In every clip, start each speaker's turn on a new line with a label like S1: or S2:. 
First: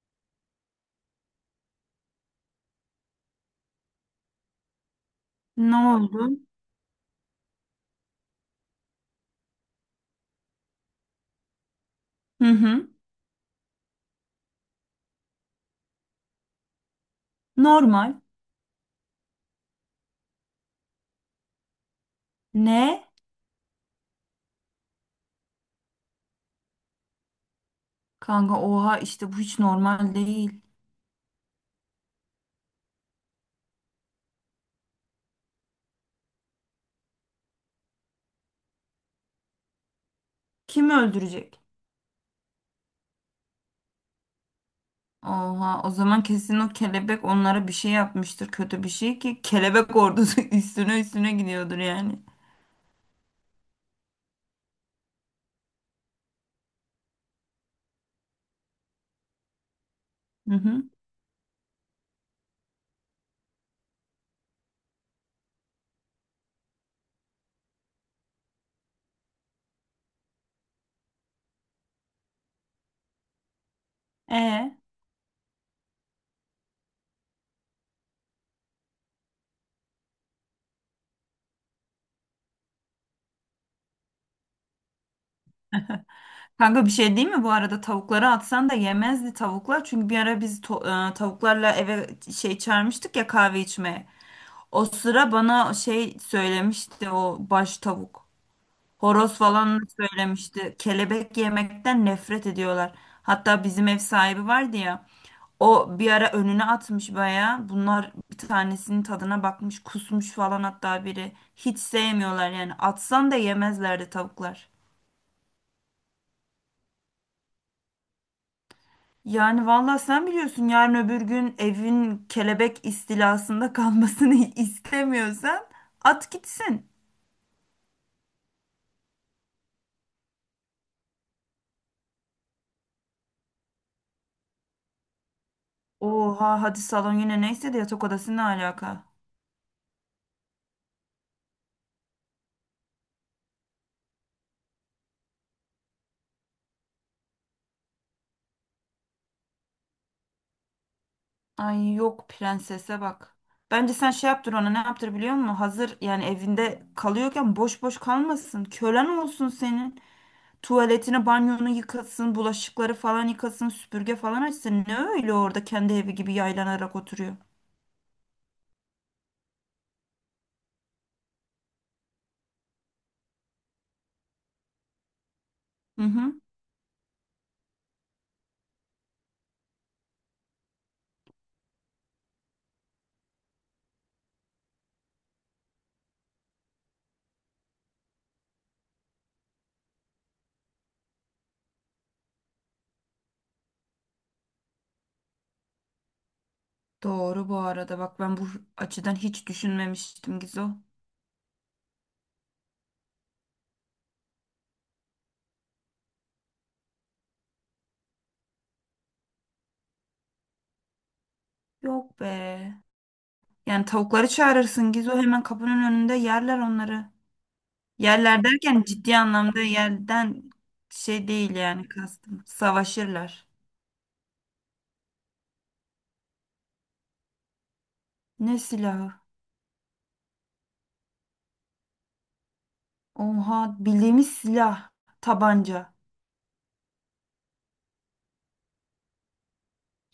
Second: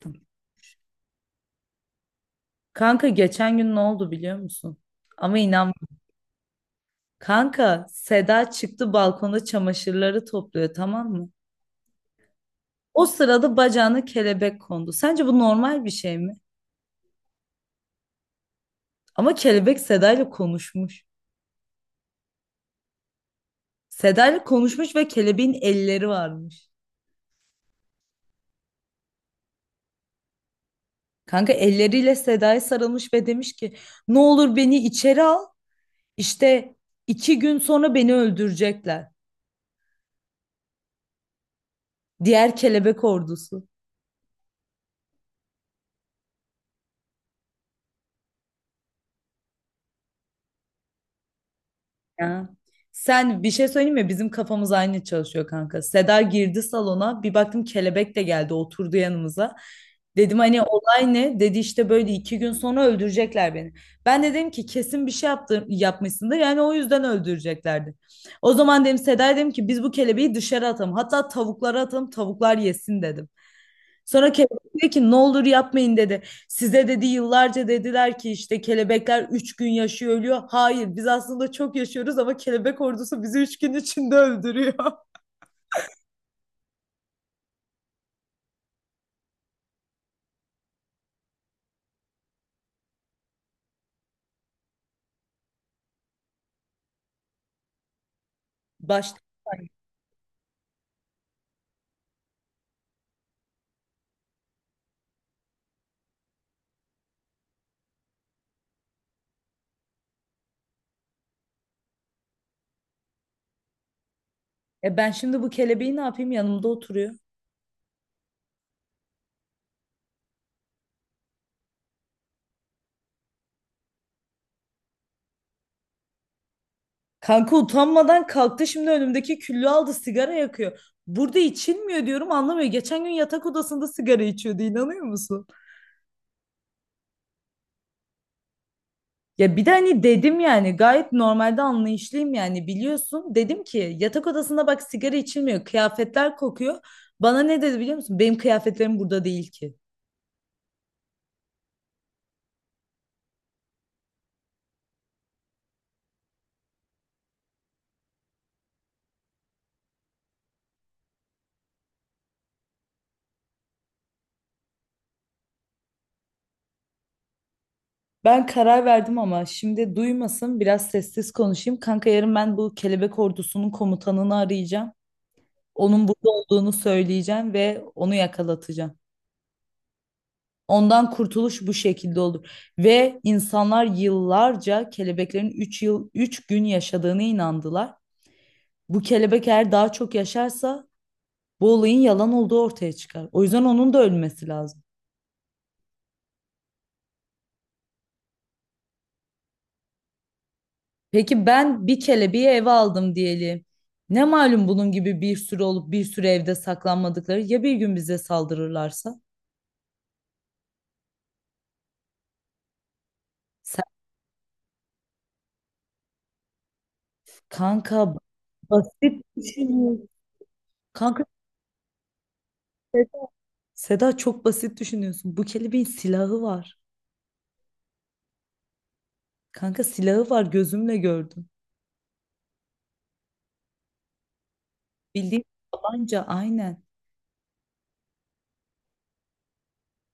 S1: Tamam. Kanka geçen gün ne oldu biliyor musun? Ama inan.
S2: Ne oldu?
S1: Kanka Seda çıktı balkonda çamaşırları topluyor tamam mı?
S2: Hı hı.
S1: O sırada bacağına kelebek kondu. Sence bu normal bir şey mi?
S2: Normal.
S1: Ama kelebek Seda ile konuşmuş.
S2: Ne?
S1: Seda ile konuşmuş ve kelebeğin elleri varmış.
S2: Kanka oha işte bu hiç normal değil.
S1: Kanka elleriyle Seda'ya sarılmış ve demiş ki ne olur beni içeri al. İşte 2 gün sonra beni öldürecekler.
S2: Kimi öldürecek?
S1: Diğer kelebek ordusu.
S2: Oha o zaman kesin o kelebek onlara bir şey yapmıştır, kötü bir şey ki kelebek ordusu üstüne üstüne gidiyordur yani.
S1: Ya. Sen bir şey söyleyeyim mi? Bizim kafamız aynı çalışıyor kanka. Seda girdi salona. Bir baktım kelebek de geldi oturdu yanımıza. Dedim
S2: Hı
S1: hani
S2: hı.
S1: olay ne? Dedi işte böyle 2 gün sonra öldürecekler beni. Ben de dedim ki kesin bir şey yaptı, yapmışsındır. Yani o yüzden öldüreceklerdi. O zaman dedim Seda'ya dedim ki biz bu kelebeği dışarı atalım. Hatta tavuklara atalım tavuklar yesin dedim. Sonra
S2: E
S1: kelebek dedi ki ne olur yapmayın dedi. Size dedi yıllarca dediler ki işte kelebekler 3 gün yaşıyor ölüyor. Hayır biz aslında çok yaşıyoruz ama kelebek ordusu bizi 3 gün içinde öldürüyor.
S2: Kanka bir şey değil mi, bu arada tavukları atsan da yemezdi tavuklar, çünkü bir ara biz tavuklarla eve şey çağırmıştık ya, kahve içmeye. O sıra bana şey söylemişti o baş tavuk.
S1: Başta.
S2: Horoz falan söylemişti. Kelebek yemekten nefret ediyorlar. Hatta bizim ev sahibi vardı ya. O bir ara önüne atmış bayağı. Bunlar bir tanesinin tadına bakmış, kusmuş falan hatta biri. Hiç sevmiyorlar yani. Atsan da yemezlerdi tavuklar.
S1: E ben şimdi bu kelebeği ne yapayım yanımda oturuyor.
S2: Yani vallahi sen biliyorsun, yarın öbür gün evin kelebek istilasında kalmasını istemiyorsan at gitsin.
S1: Kanka utanmadan kalktı şimdi önümdeki küllü aldı sigara yakıyor. Burada içilmiyor diyorum anlamıyor. Geçen gün yatak odasında sigara içiyordu inanıyor musun?
S2: Oha hadi salon yine neyse de yatak odası ne alaka?
S1: Ya bir de hani dedim yani gayet normalde anlayışlıyım yani biliyorsun. Dedim ki yatak odasında bak sigara içilmiyor, kıyafetler kokuyor. Bana ne dedi biliyor musun? Benim kıyafetlerim burada değil ki.
S2: Ay yok, prensese bak. Bence sen şey yaptır ona, ne yaptır biliyor musun? Hazır yani evinde kalıyorken boş boş kalmasın. Kölen olsun senin. Tuvaletini, banyonu yıkasın, bulaşıkları falan yıkasın, süpürge falan açsın. Ne öyle orada kendi evi gibi yaylanarak oturuyor.
S1: Ben karar verdim ama şimdi duymasın biraz sessiz konuşayım. Kanka yarın ben bu kelebek ordusunun komutanını arayacağım.
S2: Hı
S1: Onun burada
S2: hı.
S1: olduğunu söyleyeceğim ve onu yakalatacağım. Ondan kurtuluş bu şekilde olur. Ve insanlar yıllarca kelebeklerin 3 yıl 3 gün yaşadığını inandılar. Bu kelebek eğer daha çok yaşarsa bu olayın yalan olduğu ortaya çıkar. O yüzden onun da ölmesi lazım.
S2: Doğru, bu arada bak ben bu açıdan hiç düşünmemiştim Gizo.
S1: Peki ben bir kelebeği eve aldım diyelim. Ne malum bunun gibi bir sürü olup bir sürü evde saklanmadıkları ya bir gün bize saldırırlarsa?
S2: Yok be.
S1: Sen
S2: Yani tavukları çağırırsın Gizo, hemen kapının önünde yerler onları.
S1: kanka
S2: Yerler derken ciddi
S1: basit
S2: anlamda
S1: düşünüyorsun.
S2: yerden
S1: Kanka
S2: şey değil yani kastım. Savaşırlar.
S1: Seda çok basit düşünüyorsun. Bu kelebeğin silahı var.
S2: Ne silahı?
S1: Kanka silahı var gözümle gördüm.
S2: Oha, bildiğimiz silah.
S1: Bildiğin
S2: Tabanca.
S1: tabanca aynen.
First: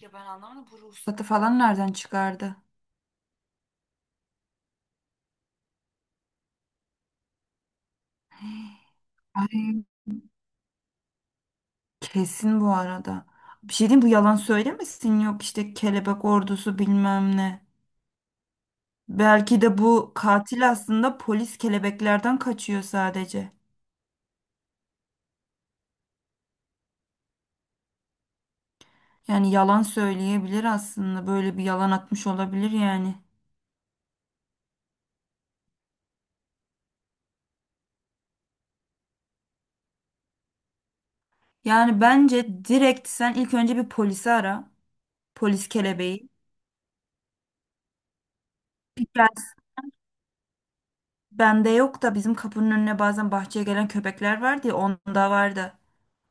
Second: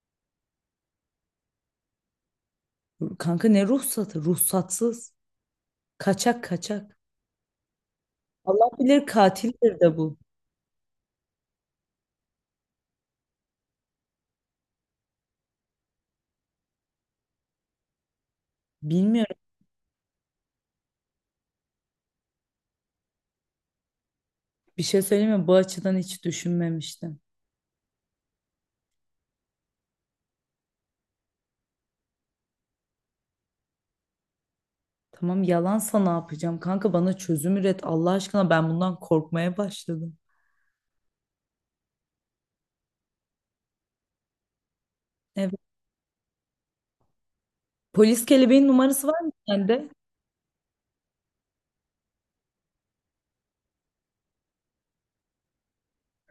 S2: Ya ben anlamadım, bu ruhsat falan nereden çıkardı?
S1: Kanka ne ruhsatı? Ruhsatsız. Kaçak kaçak. Allah bilir katildir
S2: Ay
S1: de bu.
S2: kesin bu arada. Bir şey diyeyim, bu yalan söylemesin yok işte kelebek ordusu bilmem ne.
S1: Bilmiyorum.
S2: Belki de bu katil aslında polis kelebeklerden kaçıyor sadece.
S1: Bir şey söyleyeyim mi? Bu açıdan hiç düşünmemiştim.
S2: Yani yalan söyleyebilir, aslında böyle bir yalan atmış olabilir yani.
S1: Tamam yalansa ne yapacağım? Kanka bana çözüm üret. Allah aşkına ben bundan korkmaya başladım.
S2: Yani bence direkt sen ilk önce bir polisi ara.
S1: Evet.
S2: Polis kelebeği.
S1: Polis kelebeğin numarası var mı
S2: Yani
S1: sende?
S2: bende yok da, bizim kapının önüne bazen bahçeye gelen köpekler vardı ya, onda vardı.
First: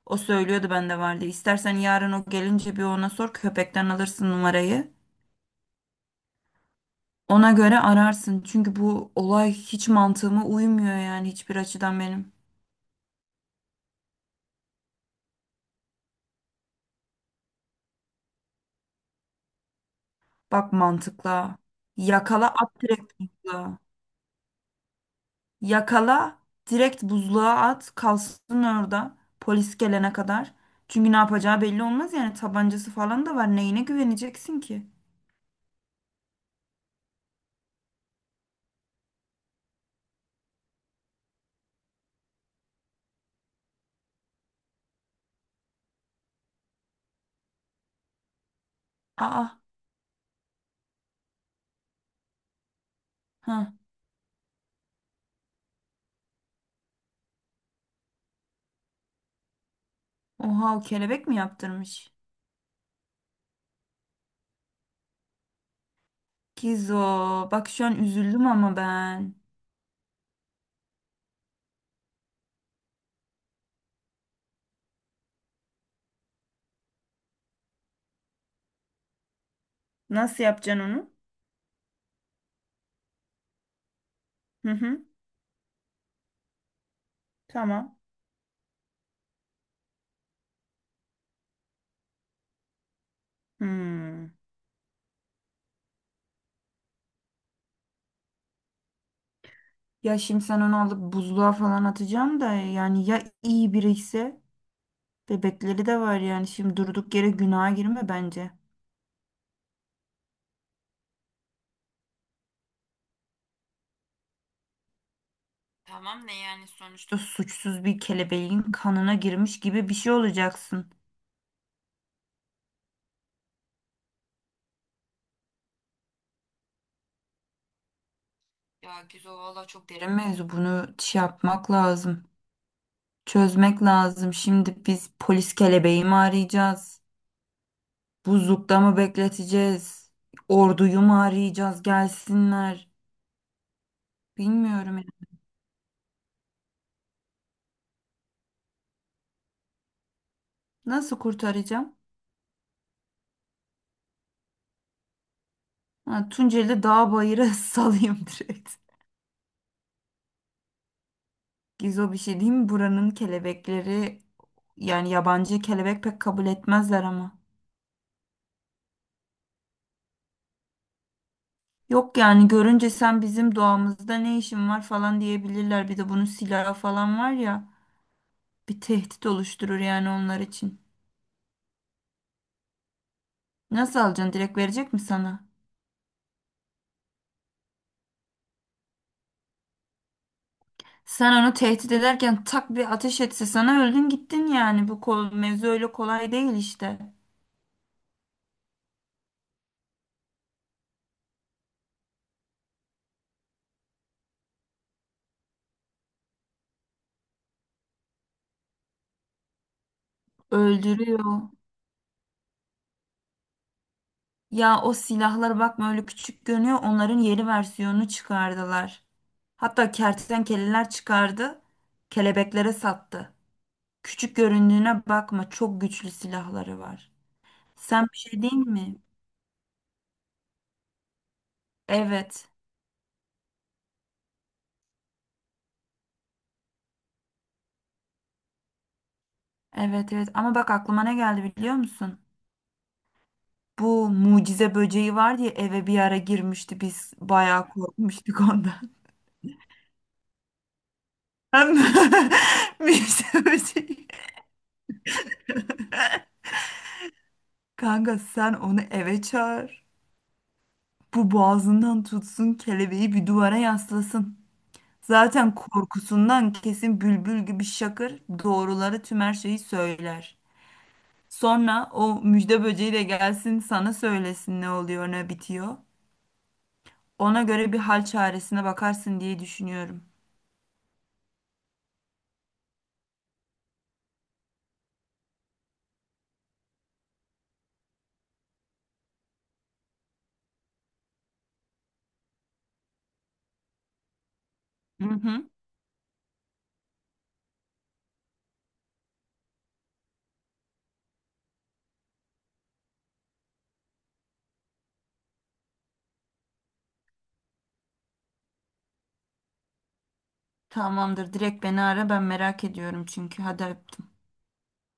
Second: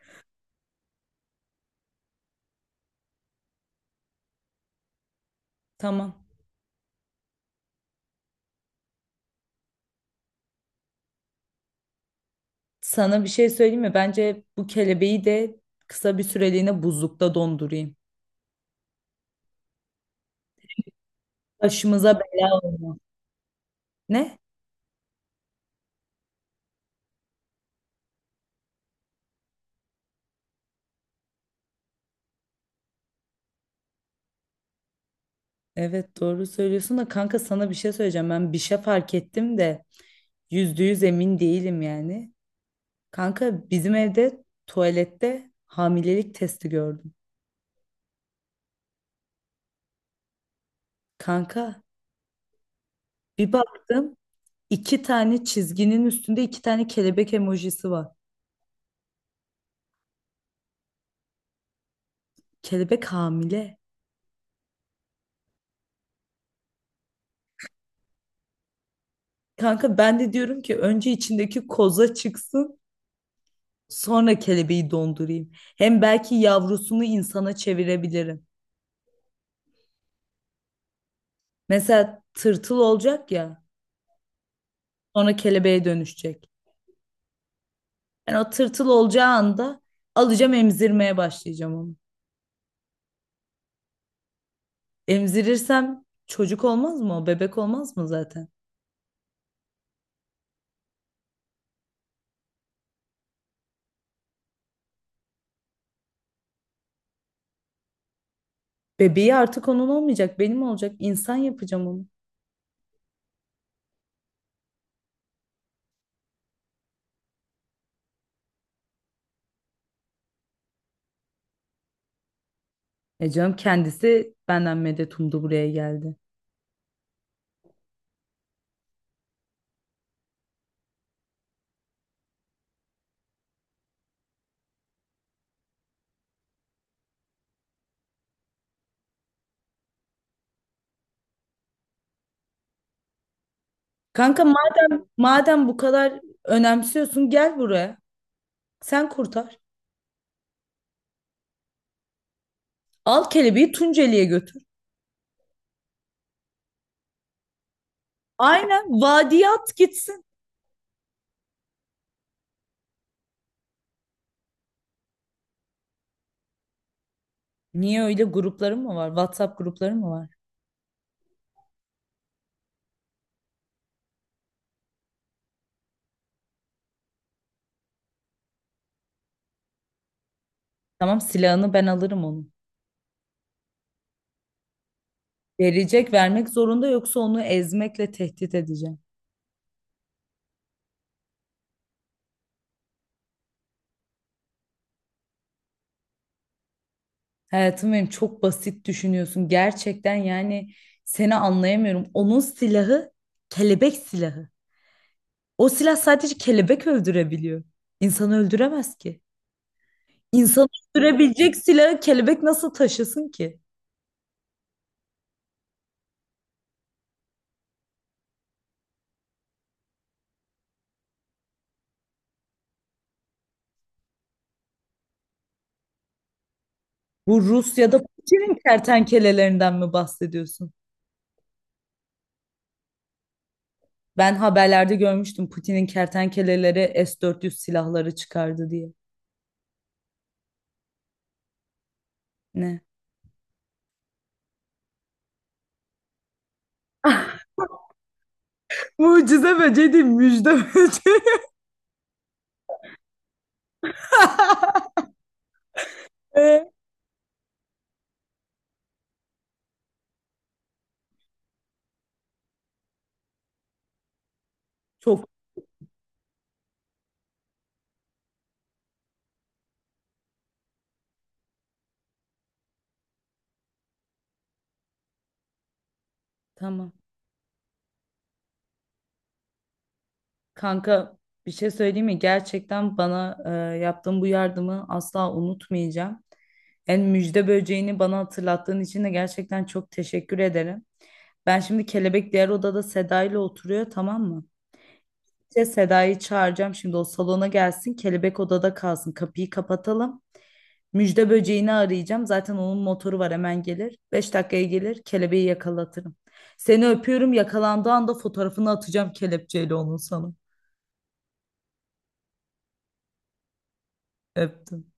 S2: O söylüyordu bende vardı. İstersen yarın o gelince bir ona sor, köpekten alırsın numarayı.
S1: Tamam.
S2: Ona göre ararsın. Çünkü bu olay hiç mantığıma uymuyor yani, hiçbir açıdan benim.
S1: Sana bir şey söyleyeyim mi? Bence bu kelebeği de kısa bir süreliğine buzlukta dondurayım.
S2: Bak mantıkla.
S1: Başımıza
S2: Yakala
S1: bela
S2: at
S1: olma.
S2: direkt mantıkla.
S1: Ne?
S2: Yakala, direkt buzluğa at, kalsın orada polis gelene kadar. Çünkü ne yapacağı belli olmaz yani, tabancası falan da var. Neyine güveneceksin ki?
S1: Evet doğru söylüyorsun da kanka sana bir şey söyleyeceğim. Ben bir şey fark ettim de %100 emin değilim yani. Kanka bizim evde tuvalette hamilelik testi gördüm.
S2: Aa,
S1: Kanka bir
S2: ha.
S1: baktım 2 tane çizginin üstünde 2 tane kelebek emojisi var.
S2: Oha, o kelebek mi yaptırmış?
S1: Kelebek hamile.
S2: Kizo, bak şu an üzüldüm ama ben.
S1: Kanka ben de diyorum ki önce içindeki koza çıksın sonra kelebeği dondurayım. Hem belki yavrusunu insana çevirebilirim.
S2: Nasıl yapacaksın onu?
S1: Mesela tırtıl olacak ya
S2: Hı hı.
S1: sonra kelebeğe dönüşecek.
S2: Tamam.
S1: Yani o tırtıl olacağı anda alacağım emzirmeye başlayacağım onu.
S2: Hmm.
S1: Emzirirsem çocuk olmaz mı o? Bebek olmaz mı zaten?
S2: Ya şimdi sen onu alıp buzluğa falan atacaksın da, yani ya iyi biri ise bebekleri de var yani, şimdi durduk yere günaha girme bence.
S1: Bebeği artık onun olmayacak, benim olacak. İnsan yapacağım onu.
S2: Tamam ne yani, sonuçta İşte suçsuz bir kelebeğin kanına girmiş gibi bir şey olacaksın.
S1: E canım kendisi benden medet umdu buraya geldi.
S2: Ya Gizo valla çok derin mevzu, bunu şey yapmak lazım. Çözmek lazım. Şimdi biz polis kelebeği mi arayacağız? Buzlukta mı bekleteceğiz? Orduyu mu arayacağız, gelsinler?
S1: Kanka
S2: Bilmiyorum ya.
S1: madem bu kadar önemsiyorsun gel buraya. Sen kurtar.
S2: Nasıl kurtaracağım?
S1: Al kelebeği Tunceli'ye götür.
S2: Ha, Tunceli dağ bayıra salayım direkt.
S1: Aynen vadiye at gitsin.
S2: Gizo bir şey diyeyim mi? Buranın kelebekleri, yani yabancı kelebek pek kabul etmezler ama.
S1: Niye öyle grupların mı var? WhatsApp grupları mı var?
S2: Yok yani, görünce sen bizim doğamızda ne işin var falan diyebilirler. Bir de bunun silahı falan var ya, bir tehdit oluşturur yani onlar için.
S1: Tamam silahını ben alırım onu.
S2: Nasıl alacaksın, direkt verecek mi sana?
S1: Verecek vermek zorunda yoksa onu ezmekle tehdit edeceğim.
S2: Sen onu tehdit ederken tak bir ateş etse sana, öldün gittin yani. Bu kol, mevzu öyle kolay değil işte.
S1: Hayatım benim çok basit düşünüyorsun. Gerçekten yani seni anlayamıyorum. Onun silahı kelebek silahı. O silah sadece kelebek öldürebiliyor. İnsanı öldüremez ki. İnsanı
S2: Öldürüyor.
S1: öldürebilecek silahı kelebek nasıl taşısın ki?
S2: Ya o silahlar bakma öyle küçük görünüyor. Onların yeni versiyonunu çıkardılar. Hatta kertenkeleler çıkardı. Kelebeklere sattı. Küçük göründüğüne bakma, çok güçlü silahları var.
S1: Bu Rusya'da
S2: Sen bir şey değil
S1: Putin'in
S2: mi?
S1: kertenkelelerinden mi bahsediyorsun?
S2: Evet.
S1: Ben haberlerde görmüştüm Putin'in kertenkeleleri S-400 silahları çıkardı diye.
S2: Evet evet, ama bak aklıma ne geldi biliyor musun?
S1: Ne?
S2: Bu mucize böceği var diye eve bir ara girmişti, biz bayağı korkmuştuk ondan.
S1: Mucize böceği değil, müjde böceği.
S2: Hem mucize böceği.
S1: Ee?
S2: Kanka sen onu eve çağır. Bu boğazından tutsun kelebeği, bir duvara yaslasın.
S1: Çok.
S2: Zaten korkusundan kesin bülbül gibi şakır, doğruları tüm her şeyi söyler. Sonra o müjde böceği de gelsin sana söylesin ne oluyor ne bitiyor.
S1: Tamam.
S2: Ona göre bir hal çaresine bakarsın diye düşünüyorum.
S1: Kanka bir şey söyleyeyim mi? Gerçekten bana yaptığın bu yardımı asla unutmayacağım. En müjde böceğini bana hatırlattığın için de gerçekten çok teşekkür ederim. Ben şimdi kelebek diğer odada Seda ile oturuyor tamam mı?
S2: Hı hı.
S1: İşte Seda'yı çağıracağım şimdi o salona gelsin kelebek odada kalsın kapıyı kapatalım. Müjde böceğini arayacağım zaten onun motoru var hemen gelir. 5 dakikaya gelir kelebeği yakalatırım. Seni öpüyorum yakalandığı anda fotoğrafını atacağım kelepçeyle onun sana.
S2: Tamamdır, direkt beni ara, ben merak ediyorum çünkü. Hadi öptüm.
S1: Öptüm.